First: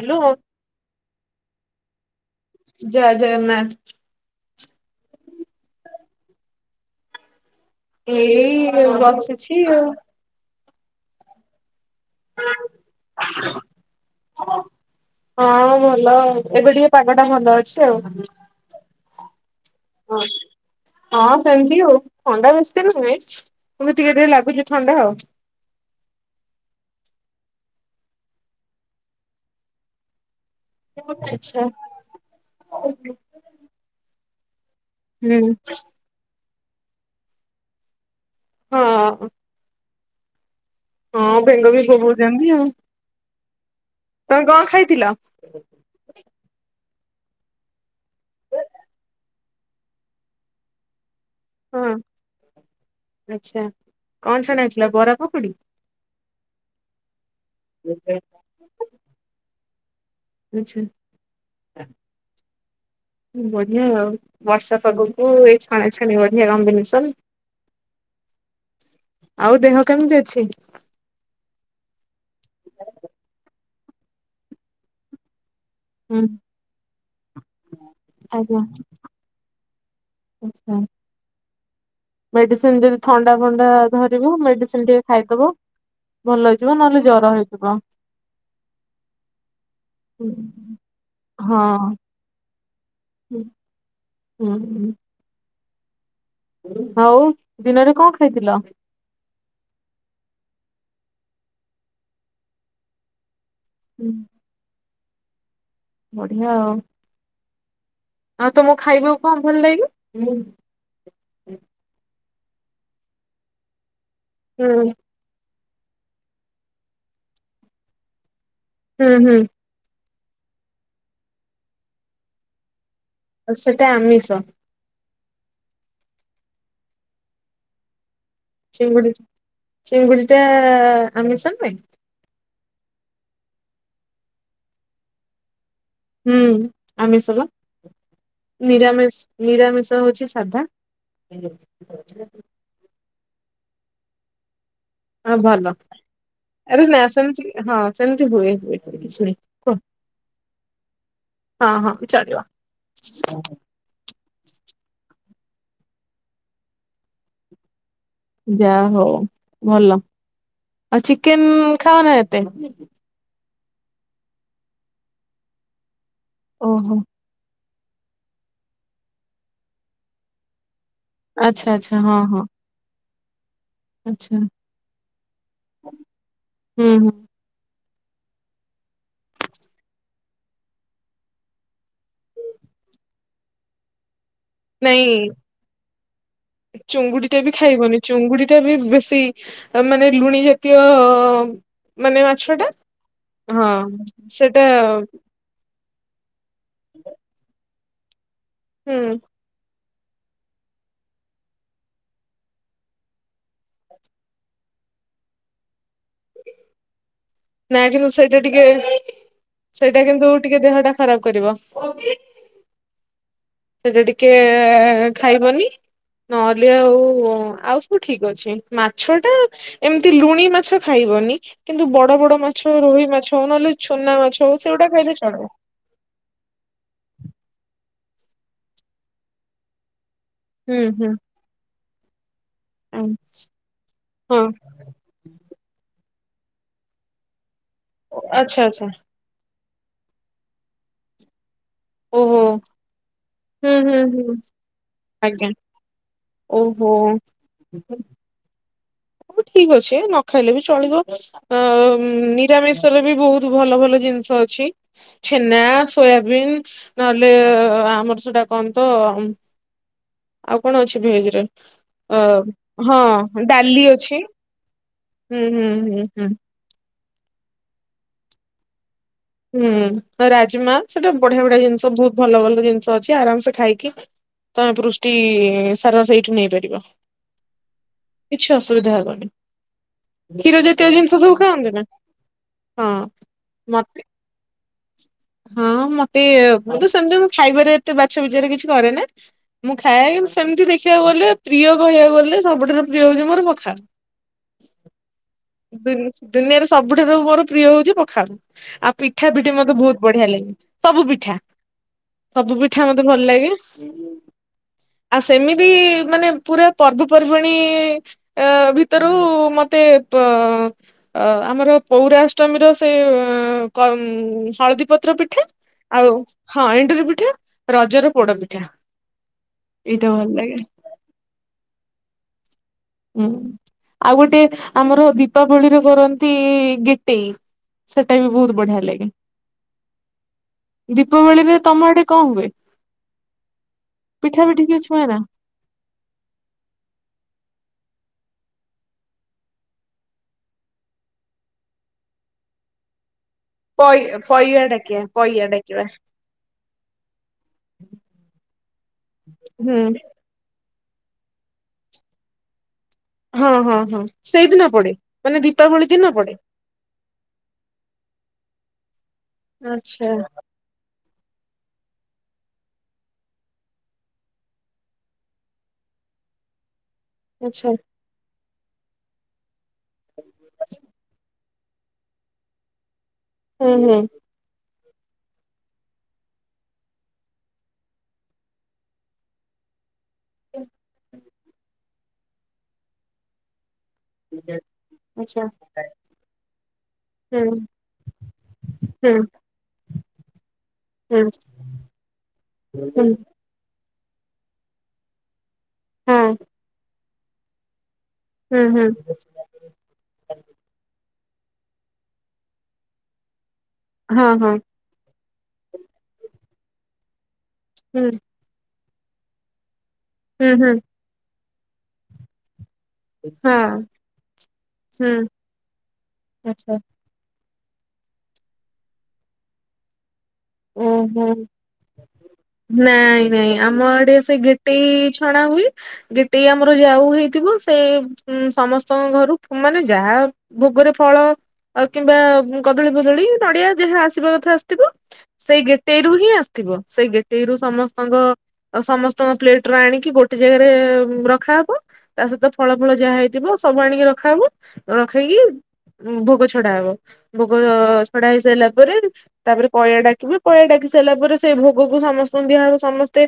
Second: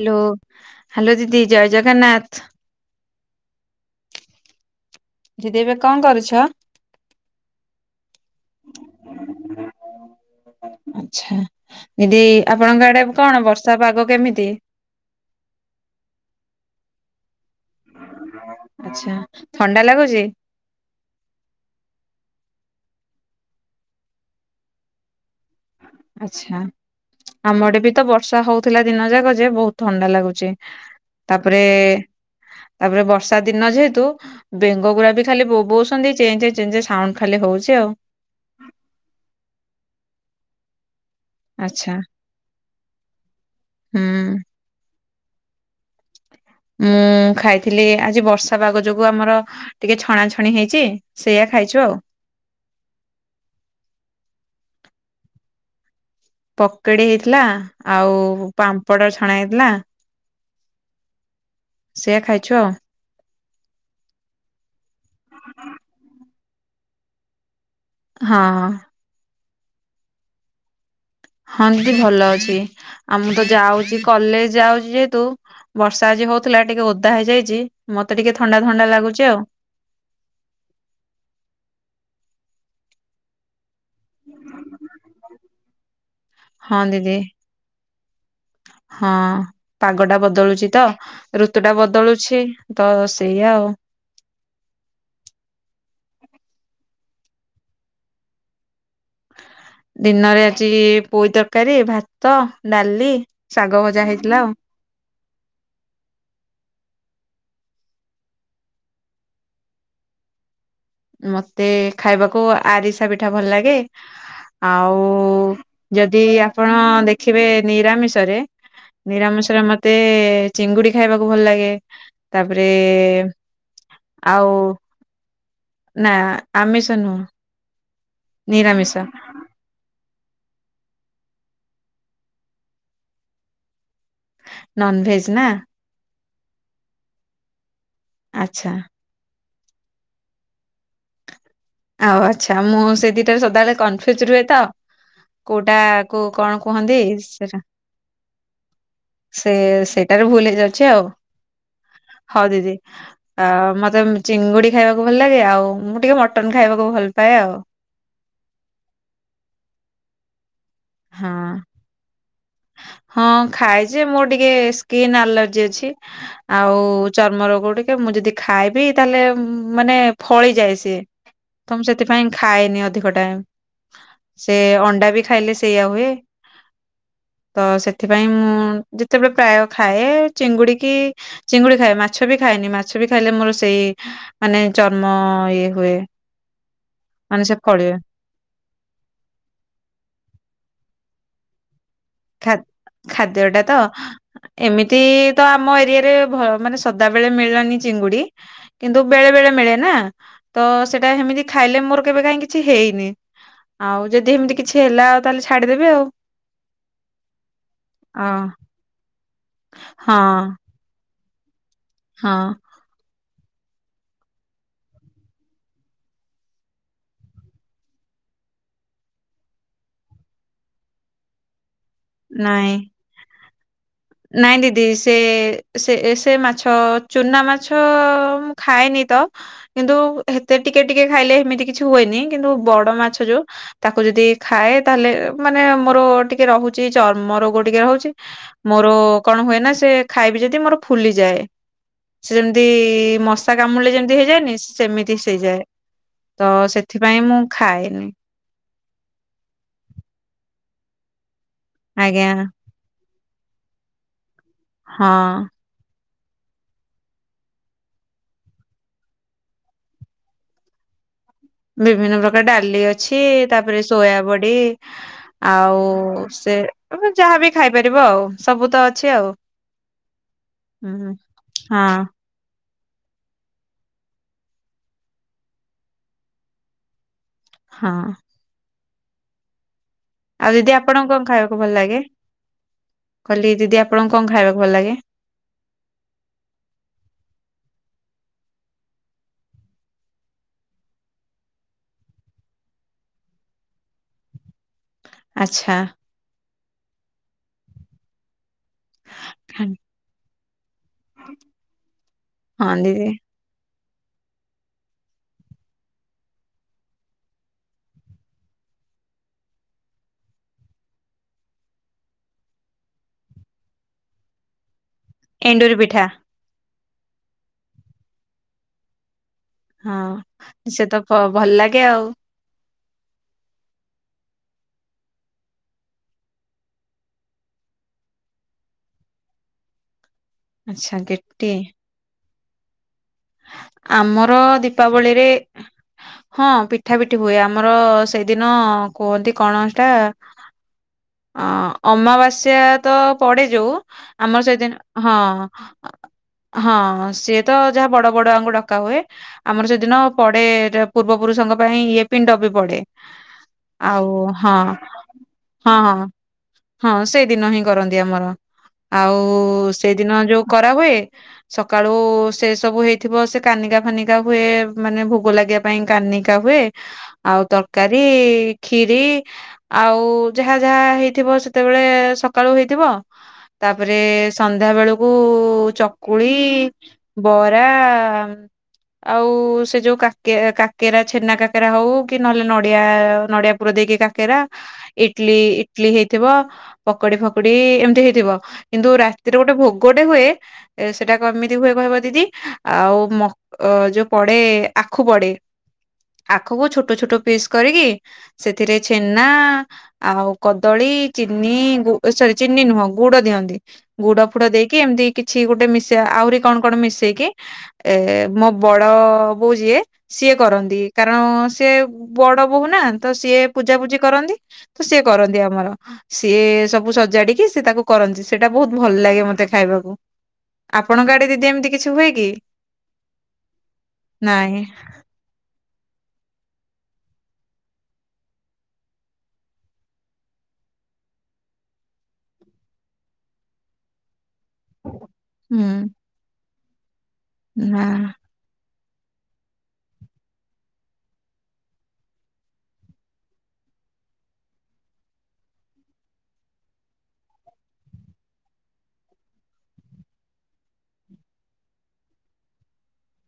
Hello, hello ଦିଦି, ଜୟ ଜଗନ୍ନାଥ। ଜୟ ଜଗନ୍ନାଥ। ଦିଦି ଏବେ କଣ କରୁଛ? ଏଇ ବସିଛି ଆଉ ଆଛା, ଦିଦି ଆପଣଙ୍କ ଆଡେ କଣ ବର୍ଷା ପାଗ କେମିତି ହଁ ଭଲ, ଏବେ ଟିକେ ପାଗଟା ଭଲ ଅଛି ଆଉ ଆଛା ହଁ ହଁ ସେମିତି ଆଉ, ଥଣ୍ଡା ବେଶି [unintelligible] ଟିକେ ଟିକେ ଲାଗୁଛି ଥଣ୍ଡା ଆଉ ଆଛା, ଆମଆଡେ ବି ତ ବର୍ଷା ହଉଥିଲା ଦିନ ଯାକ ଯେ ବହୁତ ଥଣ୍ଡା ଲାଗୁଛି। ତାପରେ, ଆଚ୍ଛା ତାପରେ ହୁଁ ବର୍ଷା ଦିନ ଯେହେତୁ ବେଙ୍ଗ ଗୁୁରା ବି ଖାଲି ବୋଉଛନ୍ତି ଚେଁ ଚେଁ ଚେଁ ଚେଁ ସାଉଣ୍ଡ ଖାଲି ହଉଛି ଆଉ ହଁ ଅଁ ହଁ ବେଙ୍ଗ ବି ଆଚ୍ଛା ଭବଉଛନ୍ତି ଆଉ ହୁଁ ତମେ କଣ ଖାଇଥିଲ [unintelligible] ଉଁ, ଖାଇଥିଲି ଆଜି ବର୍ଷା ପାଗ ଯୋଗୁ ଆମର ଟିକେ ଛଣାଛଣି ହେଇଛି। ସେଇଆ ଖାଇଛୁ ହଁ ଆଉ। ଆଛା, କଣ ଛଣା ହେଇଥିଲା ବରା ପକୁଡି ପକେଡି ହେଇଥିଲା ଆଉ ପାମ୍ପଡ ଛଣା ହେଇଥିଲା। ଆଛା। ସେଆ ଖାଇଛୁ ଆଉ ବଢ଼ିଆ ଆଉ, ବର୍ଷା ପାଗକୁ ଏଇ ଛଣା ଛଣି ବଢ଼ିଆ କମ୍ବିନେସନ୍। ହଁ ଅ ଆଉ ଦେହ କେମିତି ଅଛି? ହଁ ଦିଦି ଭଲ ଅଛି ଆ ମୁଁ ତ ଯାଉଛି କଲେଜ ଯାଉଛି ଯେହେତୁ ବର୍ଷା ହୁଁ ଆଜି ହଉଥିଲା ଟିକେ ଓଦା ହେଇଯାଇଛି ମତେ ଟିକେ ଥଣ୍ଡା ଥଣ୍ଡା ଲାଗୁଛି ଆଉ ଆଛା ମେଡିସିନ ଯଦି ଥଣ୍ଡା ଫଣ୍ଡା ଧରିବ, ମେଡିସିନ ଟିକେ ଖାଇଦବ। ଭଲ ହେଇଯିବ, ନହେଲେ ଜର ହେଇଯିବ। ହ ହଁ ପାଗଟା ବଦଳୁଛି ତ, ଋତୁଟା ହଁ ବଦଳୁଛି, ତ ସେଇଆ ଆଉ। ହୁଁ ହୁଁ। ଆଉ ଦିନରେ କଣ ଖାଇଥିଲ? ଦିନରେ ଆଜି ପୋଇ ତରକାରୀ, ଭାତ, ଡାଲି ଶାଗ ଭଜା ହେଇଥିଲା ଆଉ। ବଢିଆ ଆଉ। ଆଉ ତମକୁ ଖାଇବାକୁ କଣ ଭଲ ଲାଗେ? ମତେ ଖାଇବାକୁ ଆରିସା ପିଠା ଭଲ ଲାଗେ, ଆଉ ହୁଁ ଯଦି ଆପଣ ଦେଖିବେ ନିରାମିଷରେ, ହୁଁ ନିରାମିଷରେ ମତେ ତେ ଚିଙ୍ଗୁଡି ଖାଇବାକୁ ଭଲ ଲାଗେ, ତାପରେ ଆଉ ସେଟା ଆମିଷ। ଆଉ ନା ଆମିଷ ନୁହଁ। ନିରାମିଷ ଚିଙ୍ଗୁଡି, ଚିଙ୍ଗୁଡିଟା ଆମିଷ ନୁହେଁ? ନନଭେଜ୍ ନା? ହୁଁ ଆମିଷ ବା। ଆଚ୍ଛା ନିରାମିଷ ନିରାମିଷ ହଉଛି ସାଧା। ଆଉ ଆଚ୍ଛା। ମୁଁ ସେ ଦିଟାରେ ସଦାବେଳେ କନଫ୍ୟୁଜ୍ ରୁହେ ତ ହଁ ଭଲ କୋଉଟା କୁ କଣ ଆରେ ନା କୁହନ୍ତି, ସେମିତି ସେଇଟା। ହଁ ସେମିତି ହୁଏ ହୁଏ କିଛି ନାହିଁ ସେ କୁହ। ସେଇଟାରେ ଭୁଲ ହେଇଯାଉଛି ଆଉ। ହଁ ହଁ ଚଳିବ। ହଉ ଦିଦି ଆ ମତେ ଚିଙ୍ଗୁଡି ଖାଇବାକୁ ଭଲ ଲାଗେ, ଆଉ ମୁଁ ଟିକେ ମଟନ୍ ଖାଇବାକୁ ଭଲ ପାଏ ଆଉ। ଯାହଉ ଭଲ। ଆଉ ହଁ ଚିକେନ ଖାଅନା ଏତେ? ହଁ ଖାଏ ଯେ, ମୋର ଟିକେ ସ୍କିନ୍ ଆଲର୍ଜି ଅଛି ଆଉ ଓହୋ ଚର୍ମ ରୋଗ ଟିକେ ଏବେ ମୁଁ ଯଦି ଖାଇବି, ତାହେଲେ ମାନେ ଫଳିଯାଏ ସିଏ। ଆଚ୍ଛା ତ ମୁଁ ଆଚ୍ଛା ହଁ ସେଥିପାଇଁ ହଁ ଖାଏନି ଅଧିକ ଟା ଟା। ଆଚ୍ଛା ସେ ଅଣ୍ଡା ବି ଖାଇଲେ ସେଇଆ ହୁଏ। ହୁଁ ହୁଁ। ତ ତ ସେଥିପାଇଁ ମୁଁ ଯେତେବେଳେ ପ୍ରାୟ ଖାଏ, ଚିଙ୍ଗୁଡି କି ଚିଙ୍ଗୁଡି ଖାଏ, ମାଛ ବି ଖାଏନି। ମାଛ ବି ଖାଇଲେ ମୋର ସେଇ, ମାନେ ଚର୍ମ ଇଏ ହୁଏ। ଚୁଙ୍ଗୁଡିଟା ମାନେ ବି ସେ ଫଳିବେ। ଖାଇବନି। ଚୁଙ୍ଗୁଡିଟା ବି ବେଶୀ ମାନେ ଲୁଣି ଜାତି ତୀୟ ଖାଦ୍-ଖାଦ୍ୟଟା ତ, ସେଟା ଏମିତି ତ ଆମ ଏରିଆ ତାପରେ ମାନେ ସଦାବେଳେ ମିଳିଲାନି ଚିଙ୍ଗୁଡି, ହୁଁ କିନ୍ତୁ ବେଳେ ବେଳେ ମିଳେ ନା। ତ ସେଇଟା ହେମିତି ଖାଇଲେ ମୋର କେବେ କାଇଁ କିଛି ହେଇନି। ଆଉ ଯଦି ହେମତି କିଛି ହେଲା, ଆଉ ତାହେଲେ ଛାଡିଦେବେ ଆଉ। ନା କିନ୍ତୁ ଅ ସେଇଟା ଟିକେ, ସେଇଟା ହଁ କିନ୍ତୁ ଟିକେ ଦେହଟା ଖରାପ କରିବ। ହଁ ସେଇଟା ଟିକେ ଖାଇବନି ନହେଲେ ଆଉ ଆଉ ସବୁ ଠିକ ଅଛି। ମାଛଟା ଏମତି ଲୁଣି ମାଛ ଖାଇ ବନି କିନ୍ତୁ ବଡ ବଡ ମାଛ, ନାଇଁ ରୋହି ମାଛ ହଉ ନହେଲେ ଚୁନା ମାଛ ହଉ ନାଇଁ ଦିଦି, ସେଗୁଡା ଖାଇଲେ ଚଳିବ ସେ-ସେ-ସେ ମାଛ ଚୁନା ମାଛ ମାଛ ତ ମୁଁ ଖାଏନି ତ, କିନ୍ତୁ ହେତେ ହୁଁ ଟିକେ ଟିକେ ହୁଁ ଖାଇଲେ ହେମିତି କିଛି ହୁଏନି କିନ୍ତୁ ବଡ ଆଁ, ମାଛ ଯୋଉ, ତାକୁ ଯଦି ହଁ ଖାଏ ତାହେଲେ ମାନେ ମୋର ଟିକେ ରହୁଛି ଚର୍ମରୋଗ ଟିକେ ରହୁଛି, ଆଚ୍ଛା ଆଚ୍ଛା ମୋର କଣ ହୁଏ ନା ସିଏ ଖାଇବି ଯଦି ମୋର ଫୁଲିଯାଏ। ସିଏ ଓହୋ ଯେମତି ମଶା ହୁଁ କାମୁଡ଼ିଲେ ହୁଁ ଯେମତି ହୁଁ ହେଇଯାଏନି, ସେମିତି ଆଜ୍ଞା ସେଇଯାଏ। ତ ଓହୋ ସେଥିପାଇଁ ମୁଁ ଖାଏନି। ହଉ ଠିକ ଅଛି, ନ ଖାଇଲେ ବି ଚଳିବ। ଅ ଆଜ୍ଞା ନିରାମିଷରେ ବି ବହୁତ ଭଲ ଭଲ ଜିନିଷ ଅଛି। ହଁ। ଛେନା ସୋୟାବିନ୍, ନହେଲେ ଆମର ସେଟା କଣ ତ ଆଉ କଣ ଅଛି ଭେଜରେ ଅ ହଁ ଡାଲି ଅଛି। ସୋୟାବଡି ହୁଁ ହୁଁ ହୁଁ ଆଉ ହୁଁ। ସେ ଯାହାବି ଖାଇପାରିବ ଆଉ ସବୁ ତ ଅ ହୁଁ ରାଜମା ସେଟା ହୁଁ ବଢିଆ ବଢିଆ ଜିନିଷ ହଁ ବହୁତ ଭଲ ଭଲ ଜିନିଷ ଅଛି ଆରାମସେ ଖାଇକି ତମେ ପୃଷ୍ଟି ସାରା ସେଇଠୁ ନେଇପାରିବ। ହଁ। କିଛି ଅସୁବିଧା ହବନି। ଆଉ କ୍ଷୀର ଦିଦି ଜାତୀୟ ଆପଣଙ୍କୁ ଜିନିଷ କଣ ସବୁ ଖାଇବାକୁ ଖାଆନ୍ତି ଭଲ ନା? ଲାଗେ? ହଁ କହିଲି ଦିଦି ମତେ ଆପଣଙ୍କୁ କଣ ଖାଇବାକୁ ଭଲ ଲାଗେ? ହଁ ମତେ ମୁଁ ତ ସେମିତି ମୁଁ ଖାଇବାରେ ଏତେ ବାଛ ବିଚାର କିଛି କରେ ନା ମୁଁ ଖାଏ କିନ୍ତୁ ସେମିତି ଦେଖିବାକୁ ଗଲେ ପ୍ରିୟ କହିବାକୁ ଗଲେ ସବୁଠାରୁ ପ୍ରିୟ ହୋଉ ତୁମର ପଖାଳ। [inaudible] ଆଚ୍ଛା ଦୁନିଆରେ ସବୁଠାରୁ ମୋର ପ୍ରିୟ ହଉଛି ପଖାଳ। ଆଉ ପିଠା, ପିଠି ମତେ ବହୁତ ବଢି଼ଆ ଲାଗେ ସବୁ ପିଠା ସବୁ ହଁ ପିଠା ମତେ ଦିଦି ଭଲ ଲାଗେ ହୁଁ। ଆଉ ସେମିତି ମାନେ ପୁରା ପର୍ବପର୍ବାଣୀ ଆଁ ଭିତରୁ ମତେ ମତେ ଅ ଆମର ପୌରାଷ୍ଟମୀର ସେ କମ୍ ହଳଦୀ ପତ୍ର ପିଠା ଏଣ୍ଡୁରି ପିଠା ଆଉ ହଁ ଏଣ୍ଡୂରୀ ପିଠା ରଜର ପୋଡ଼ ପିଠା। ହଁ ଏଇଟା ଭଲ ଲାଗେ ସେ ତ ଭଲ ଲାଗେ ଆଉ। ହୁଁ ଆଉ ଗୋଟେ ଆମର ଦୀପାବଳିରେ କରନ୍ତି ଗେଟେଇ ସେଟା ବି ବହୁତ ବଢି଼ଆ ଲାଗେ। ଆଚ୍ଛା ଗେଟି ଦୀପାବଳିରେ ତମ ଆଡ଼େ କଣ ହୁଏ? ଆମର ପିଠା ପିଠି କିଛି ହୁଏ ନା? ଦୀପାବଳିରେ ହଁ ପିଠା ପିଠି ହୁଏ ଆମର ସେଇଦିନ କୁହନ୍ତି କଣ ସେଟା ଅ ଅମାବାସ୍ୟା ତ ପଡ଼େ ଯୋଉ ପଇ ଆମର ପଇଆ ଡାକିବା ସେଦିନ ପଇଆ ହଁ ଡାକିବା। ହଁ ସିଏ ତ ଯାହା ବଡ଼ ବଡ଼ଆଙ୍କୁ ଡ଼କା ହୁଏ। ଆମର ହୁଁ ସେଦିନ ପଡ଼େ ପୂର୍ବ ପୁରୁଷଙ୍କ ପାଇଁ ଇଏ ପିଣ୍ଡ ବି ପଡ଼େ। ହଁ, ହଁ, ହଁ ସେଇଦିନ ପଡ଼େ ମାନେ ହଁ ଦୀପାବଳି ହଁ ଦିନ ପଡ଼େ। ହଁ ସେଇଦିନ ହିଁ କରନ୍ତି ଆମର। ଆଉ ଆଚ୍ଛା ସେଇଦିନ ଯୋଉ କରା ହୁଏ ସକାଳୁ ସେ ସବୁ ହେଇଥିବ ସେ କାନିକା, ଫାନିକା ହୁଏ ମାନେ ଭୋଗ ଲାଗିବା ପାଇଁ କାନିକା ହୁଏ ଆଉ ଆଚ୍ଛା ତରକାରୀ ଖିରି ଆଉ ଯାହା, ଯାହା ହେଇଥିବ ସେତେବେଳେ ସକାଳୁ ହେଇଥିବ ହୁଁ ତାପରେ ହୁଁ ସନ୍ଧ୍ୟା ବେଳକୁ ଚକୁଳି ବରା ଆଉ ସେ ଯୋଉ କାକେ କାକେରା ଛେନା, କାକେରା ହଉ କି ନହେଲେ ନଡିଆ, ନଡିଆ ପୁର ଦେଇକି କାକେରା, ଆଚ୍ଛା ଇଟିଲି୍, ଇଟିଲି୍ ହେଇଥିବ ପକୋଡି଼, ହୁଁ ଫକୋଡି଼ ଏମିତି ହେଇଥିବ। କିନ୍ତୁ ହୁଁ ରାତିରେ ଗୋଟେ ଭୋଗଟେ ହୁଏ। ସେଟା ହୁଁ କେମିତି ହୁଏ କହିବ ଦିଦି ଆଉ ହୁଁ ମ ଯୋଉ ପଡେ଼ ଆଖୁ ପଡ଼େ। ହଁ ଆଖୁ କୁ ଛୋଟ ଛୋଟ ପିସ୍ କରିକି ହୁଁ ସେଥିରେ ହୁଁ ଛେନା ଆଉ କଦଳୀ ଚିନି ଗୁ ସରି ଚିନି ନୁହଁ ଗୁଡ଼ ଦିଅନ୍ତି ଗୁଡ଼, ହଁ ଫୁଡ ହଁ ଦେଇକି ଏମିତି କିଛି ଗୋଟେ ମିସା ଆହୁରି କଣ କଣ ମିଶେଇକି ଏ ହୁଁ ମୋ ବଡ଼ ବୋଉ ଯିଏ ସିଏ ହୁଁ ହୁଁ କରନ୍ତି। କାରଣ ସିଏ ବଡ଼। ବୋହୂ ନା ତ ସିଏ ହଁ ପୂଜାପୂଜି କରନ୍ତି। ତ ସିଏ ହୁଁ କରନ୍ତି ଆମର ସିଏ ଆଚ୍ଛା ସବୁ ସଜାଡି଼କି ତାକୁ କରନ୍ତି, ସେଇଟା ବହୁତ ଭଲ ଲାଗେ ମତେ ଖାଇବାକୁ ଆପଣଙ୍କ ଆଡେ ଓହୋ ଦିଦି ଏମତି କି ନାଇଁ, ନାଇଁ ଆମ ଆଡ଼େ ସେ ନାଇଁ ଗେଟେଇ ଛଣା ହୁଏ ଗେଟେଇ ଆମର ଯାଉ ହେଇଥିବ ସେ ସମସ୍ତଙ୍କ ଘରୁ ମାନେ ଯାହା ଭୋଗ ଭୋଗରେ ଫଳ କିମ୍ବା କଦଳୀ, ଫଦଳି, ନଡିଆ ଯାହା ଆସିବା କଥା ଆସିଥିବ ସେଇ ହୁଁ ଗେଟେଇରୁ ହିଁ ଆସିଥିବ ସେଇ ଗେଟେଇରୁ ନା ସମସ୍ତଙ୍କ ସମସ୍ତଙ୍କ ପ୍ଲେଟ ର ଆଣିକି ଗୋଟେ ଜାଗାରେ ରଖାହବ ତା ସହିତ ଫଳ ଫଳ ଯାହା ହେଇଥିବ ସବୁ ଆଣିକି ରଖାହବ ରଖେଇକି ଭୋଗ ଛଡା ହବ ଭୋଗ ଛଡା ହେଇ ସାରିଲା ପରେ ତାପରେ ପଇଁଆ ଡ଼ାକି ପଇଁଆ ଡ଼ାକି ସାରିଲା ପରେ ସେଇ ଭୋଗକୁ ସମସ୍ତଙ୍କୁ ଦିଆହବ ସମସ୍ତେ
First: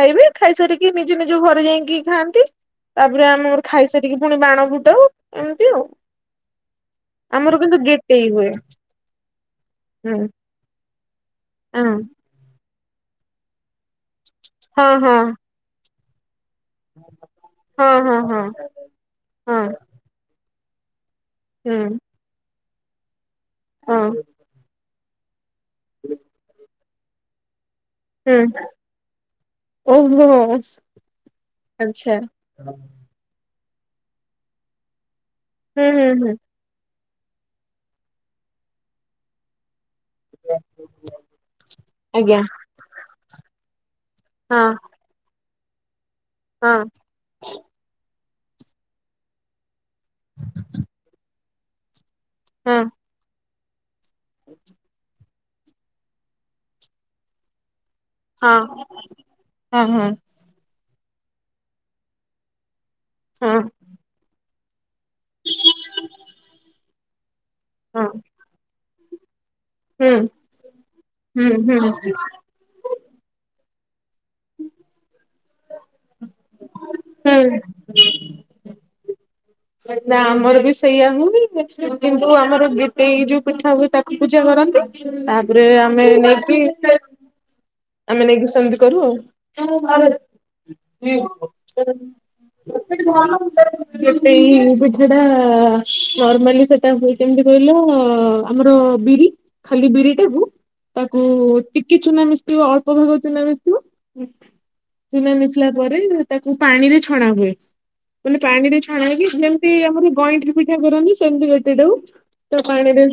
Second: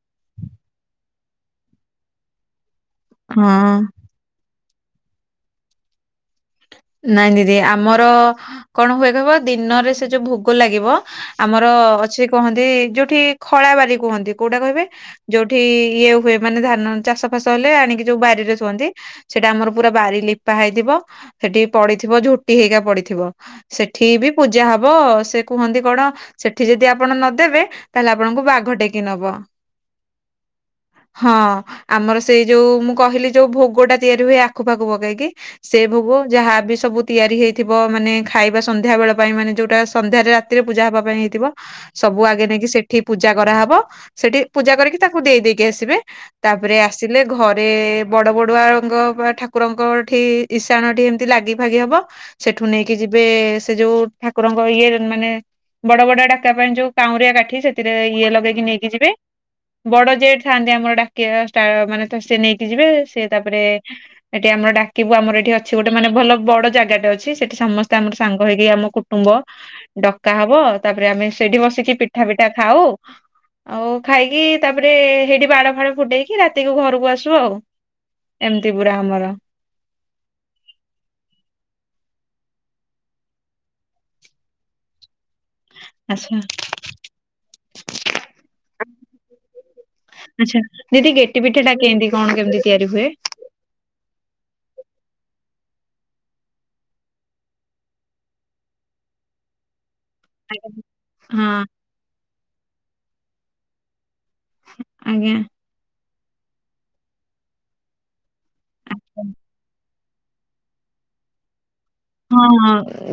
ଖାଇବେ ଖାଇସାରିକି ନିଜ ନିଜ ଘ୍ ଘରେ ଯାଇକି ଖାଆନ୍ତି। ତାପରେ ଆମେ ମୋର ହଁ। ଖାଇସାରିକି ପୁଣି ବାଣ ଫୁଟାଉ ଏମିତି ଆଉ। ନାଇଁ ଦିଦି କିନ୍ତୁ ଆମର ଗେଟେଇ ହୁଏ କଣ ହୁଏ କହିବ ଦିନରେ ସେ ହୁଁ ଯୋଉ ଭୋଗ ଲାଗିବ। ଆମର ହଁ ଅଛି କୁହନ୍ତି ଯୋଉଠି ଖଳା ବାରି କୁହନ୍ତି, କୋଉଟା କହିବେ ହଁ ଯୋଉଠି ଇଏ ହୁଏ ମାନେ ଧାନ ଚାଷ ଫାସ ହେଲେ ହଁ ଆଣିକି ହଁ ଯୋଉ ହଁ ବାରିରେ ହଁ। ଶୁଅନ୍ତି ସେଇଟା ହଁ ଆମର ପୁରା ବାରି ଲିପା ହେଇଥିବ। ସେଠି ହୁଁ ପଡିଥିବ ଝୋଟି ହେଇକ ପଡିଥିବ ସେଠି ହଁ ବି ପୂଜା ହବ। ସେ କୁହନ୍ତି କଣ ସେଠି ଯଦି ଆପଣ ନଦେବେ ତାହେଲେ ଆପଣଙ୍କୁ ହୁଁ ବାଘ ଟେକି ନବ। ଓହୋ ହଁ ଆଚ୍ଛା ଆମର ସେଇ ଯୋଉ ମୁଁ କହିଲି ଯୋଉ ଭୋଗ ଭୋଗଟା ତିଆରି ହୁଏ ଆଖୁ ପାଖୁ ପକେଇକି ସେ ହୁଁ ହୁଁ ଭୋଗ ହୁଁ। ଯାହାବୀ ସବୁ ତିଆରି ହୋଇଇଥିବ ମାନେ ଖାଇବା ସନ୍ଧ୍ୟାବେଳ ପାଇଁ ମାନେ ଯେଉଁଟା ସନ୍ଧ୍ୟାରେ ରାତିରେ ପୂଜା ହବା ପାଇଁ ହେଇଥିବ ସବୁ ଆଜ୍ଞା ଆଗେ ନେଇକି ସେଠି ପୂଜା କରାହେବ। ସେଠି ହଁ ପୂଜା କରିକି ତାକୁ ଦେଇ ଦେଇେଇକି ଆସିବେ ହଁ ତାପରେ ଆସିଲେ ଘରେ ବଡ ବଡୁଆଙ୍କ ବା ଠାକୁରଙ୍କଠି ଇଶାଣ ଠି ଏମିତି ଲାଗି ଫାଗି ହବ। ସେଠୁ ହଁ ନେଇକି ଯିବେ ସେ ଯୋଉ ଠାକୁରଙ୍କ ଇଏରେ ମାନେ‌ ବଡ ବଡ ଡାକା ପାଇଁ ଯୋଉ କାଉଁରିଆ କାଠି ସେ ଥିରେ ଇଏ ହଁ ଲଗେଇକି ନେଇକି ଯିବେ ହଁ ହଁ ବଡ ଜେଟ ଥାନ୍ତି ଆମର ଡା [unintelligible] ମାନେ ସେ ନେଇକି ଯିବେ ସେ ହଁ ତାପରେ ଏଠି ଆମର ଡାକିବୁ ଆମର ଏଠି ଅଛି ଗୋ ଛି ସେଠି ସମସ୍ତେ ହଁ ଆମର ସାଙ୍ଗ ହେଇକି ଆମ କୁଟୁମ୍ବ। ହୁଁ ଡକା ହବ ତାପରେ ଆମେ ହୁଁ ସେଇଠି ହୁଁ ବସିକି ପିଠା ପିଠା ଖାଉ। ଆଉ ଖାଇକି ତାପରେ ସେଠି ବାଡ ଫାଡ ଫୁଟେଇକି ରାତିକୁ ଘରକୁ ଘରକୁ ଆସୁ ହୁଁ ଆଉ ଏମିତି ପୁରା ଆମର। ନା ଆମର ବି ସେଇଆ ହଉନି କିନ୍ତୁ ଆମର ଗୀଟେଇ ଯୋଉ ପିଠା ହୁଏ ତାକୁ ପୂଜା କର ନ୍ତି। ତାପରେ ଆମେ ଆଚ୍ଛା ନେଇକି ଆମେ ନେଇକି ସେମିତି କରୁ ଆଉ। ଆଚ୍ଛା ଦିଦି ଗେଟି ପିଠା ଟା କେମିତି କଣ କେମିତି ତିଆରି ହୁଏ? [unintelligible] ଗେଟେଇ। ପିଠାଟା ନର୍ମାଲି ସେଟା ହୁଏ କେମତି କହିଲ ଆମର ବିରି ଖାଲି ବିରି ଦେବୁ ତାକୁ ଆଜ୍ଞା। ହଁ ଟିକେ ଚୁନା ମିଶଥିବ ଅଳ୍ପ ଭାଗ ଚୁନା ମିଶଥିବ। ଚୁନା ମିଶିଲା ପରେ ତାକୁ ପାଣିରେ ଛଣା ହୁଏ। ମାନେ ପାଣି ରେ ଛଣା ଆଜ୍ଞା। ହେଇକି ଯେମିତି ଆମର ଗଇଁଠି ପିଠା କରନ୍ତନ୍ତି ସେମିତି ଗେ ହଁଁ ହଁ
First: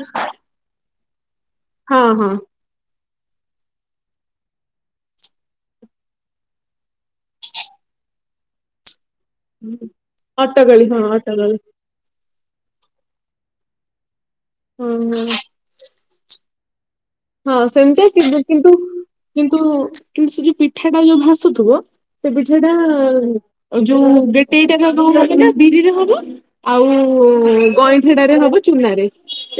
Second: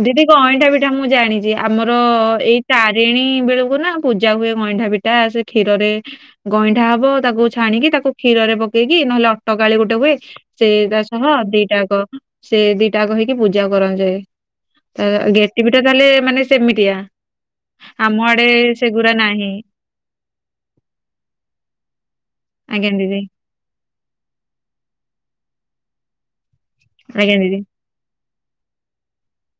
ଦିଦି ଗଇଁଠା ପିଠା ମୁଁ ଜାଣିଛି ଆମର ହଁ ହଁ ଏଇ ତାରିଣୀ ବେଳକୁ ନା ପୂଜା ହୁଏ ଗଇଁଠା ପିଠା ସେ କ୍ଷୀରରେ ଗଇଁଠା ହବ ତାକୁ ଛାଣିକି ତାକୁ କ୍ଷୀରରେ ପକେଇକି କି ନହେଲେ ଅଟକାଳି ଗୋଟେ ହୁଏ ସେ ଅଟକଳି ତା ହଁ ସହ ଅଟକଳି ଦିଟାକ ସେ ଦିଟା କ ହେଇକି ପୂଜା‌ ପୂଜା କରାଜାଏ ହଁ ଆ ହଁ ଗେଟି ପିଠା ତାହେଲେ ମାନେ ସେମିତିଆ। ହଁ ସେମିତି ଆମ କି ଆଡେ କିନ୍ତୁ ସେଗୁରା ନାହିଁ। କିନ୍ତୁ କି ସେ ଯୋଉ ପିଠା ଟା ଯୋଉ ଭାସୁଥିବ‌ ସେ ପିଠା ଟା ଆଜ୍ଞା ଦିଦି ଯୋଉ ଗଟେଇଟା ବିରିରେ ହବ। ଆଉ ଆଜ୍ଞା ଦିଦି ଗଇଁଠାରେ ହବ ଚୁନାରେ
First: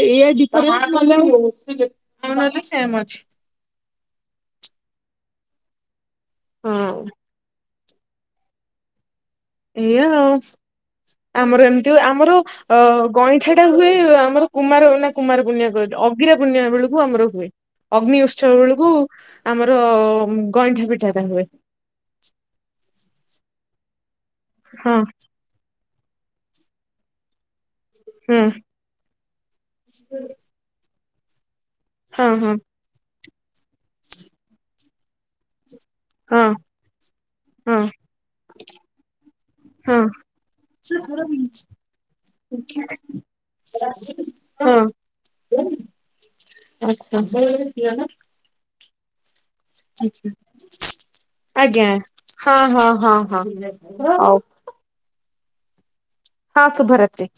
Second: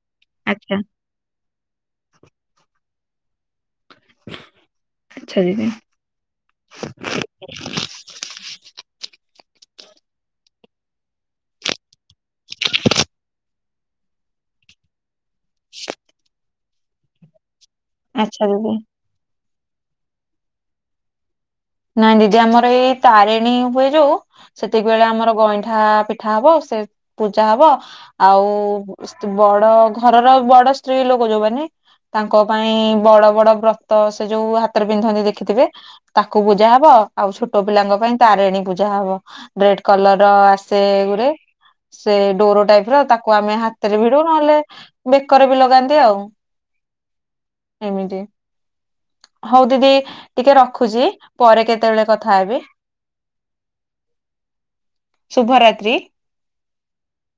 ଏଇଆ ଆଚ୍ଛା ଡିପରସେ ନଳେ ଆଉ ଆଉ ନହେଲେ ସେମ ଅଛି। ଛୁଆଦିନେ। ହଁ। ଏଇଆ ଆଉ, ଆମର ଏମିତି ଆମର ଅ ଗଇଁଠା ସେଟା ହୁଏ ଆମର କୁମାର ନା କୁମାର ପୁର୍ଣିମା କହିଲି ଅଗିରା ପୁର୍ଣିମା ବେଳକୁ ଆମର ହୁଏ। ଅଗ୍ନି ଆଚ୍ଛା ଉତ୍ସବ ଦିଦି। ବେଳକୁ ଆମର ଗଇଁଠା ପିଠାଟା ହୁଏ। ନାଇଁ ଦିଦି ଆମର ଏଇ ତାରିଣୀ ହୁଏ ଯୋଉ ସେତିକି ହଁ ବେଳେ ଆମର ଗଇଁଠା ପିଠା ହବ, ସେ ପୂଜା ହବ ହୁଁ ଆଉ ବଡ ଘରର ବଡ। ସ୍ତ୍ରୀ ଲୋକ ଯୋଉମାନେ ହଁ ତାଙ୍କ ହଁ ପାଇଁ ବଡ ବଡ ବ୍ରତ ସେ ଯୋଉ ହାତରେ ପିନ୍ଧନ୍ତି ଦେଖିଥିବେ। ତାକୁ ହଁ ପୂଜା ହବ ଆଉ ଛୋଟ ପିଲାଙ୍କ ପାଇଁ ତାରିଣୀ ପୂଜା ହବ ରେଡ ହଁ କଲର ର ଆସେ ହଁ ଗୋ। [unintelligible] ସେ ଡୋର ଟାଇପ ର ତାକୁ ଆମେ ହାତରେ ଭିଡୁ ନହେଲେ ବେକରେ ବି ଲଗାନ୍ତି ଆଉ। ଆଛା [inaudible] ଏମିତି ହଉ ଦିଦି ଟିକିଏ ରଖୁଛି। ପରେ ଆଜ୍ଞା କେତେବେଳେ କଥା ହେବି ହଁ ହଁ ହଁ ହଁ ହଉ ଶୁଭରାତ୍ରି। ହଁ ଶୁଭରାତ୍ରୀ।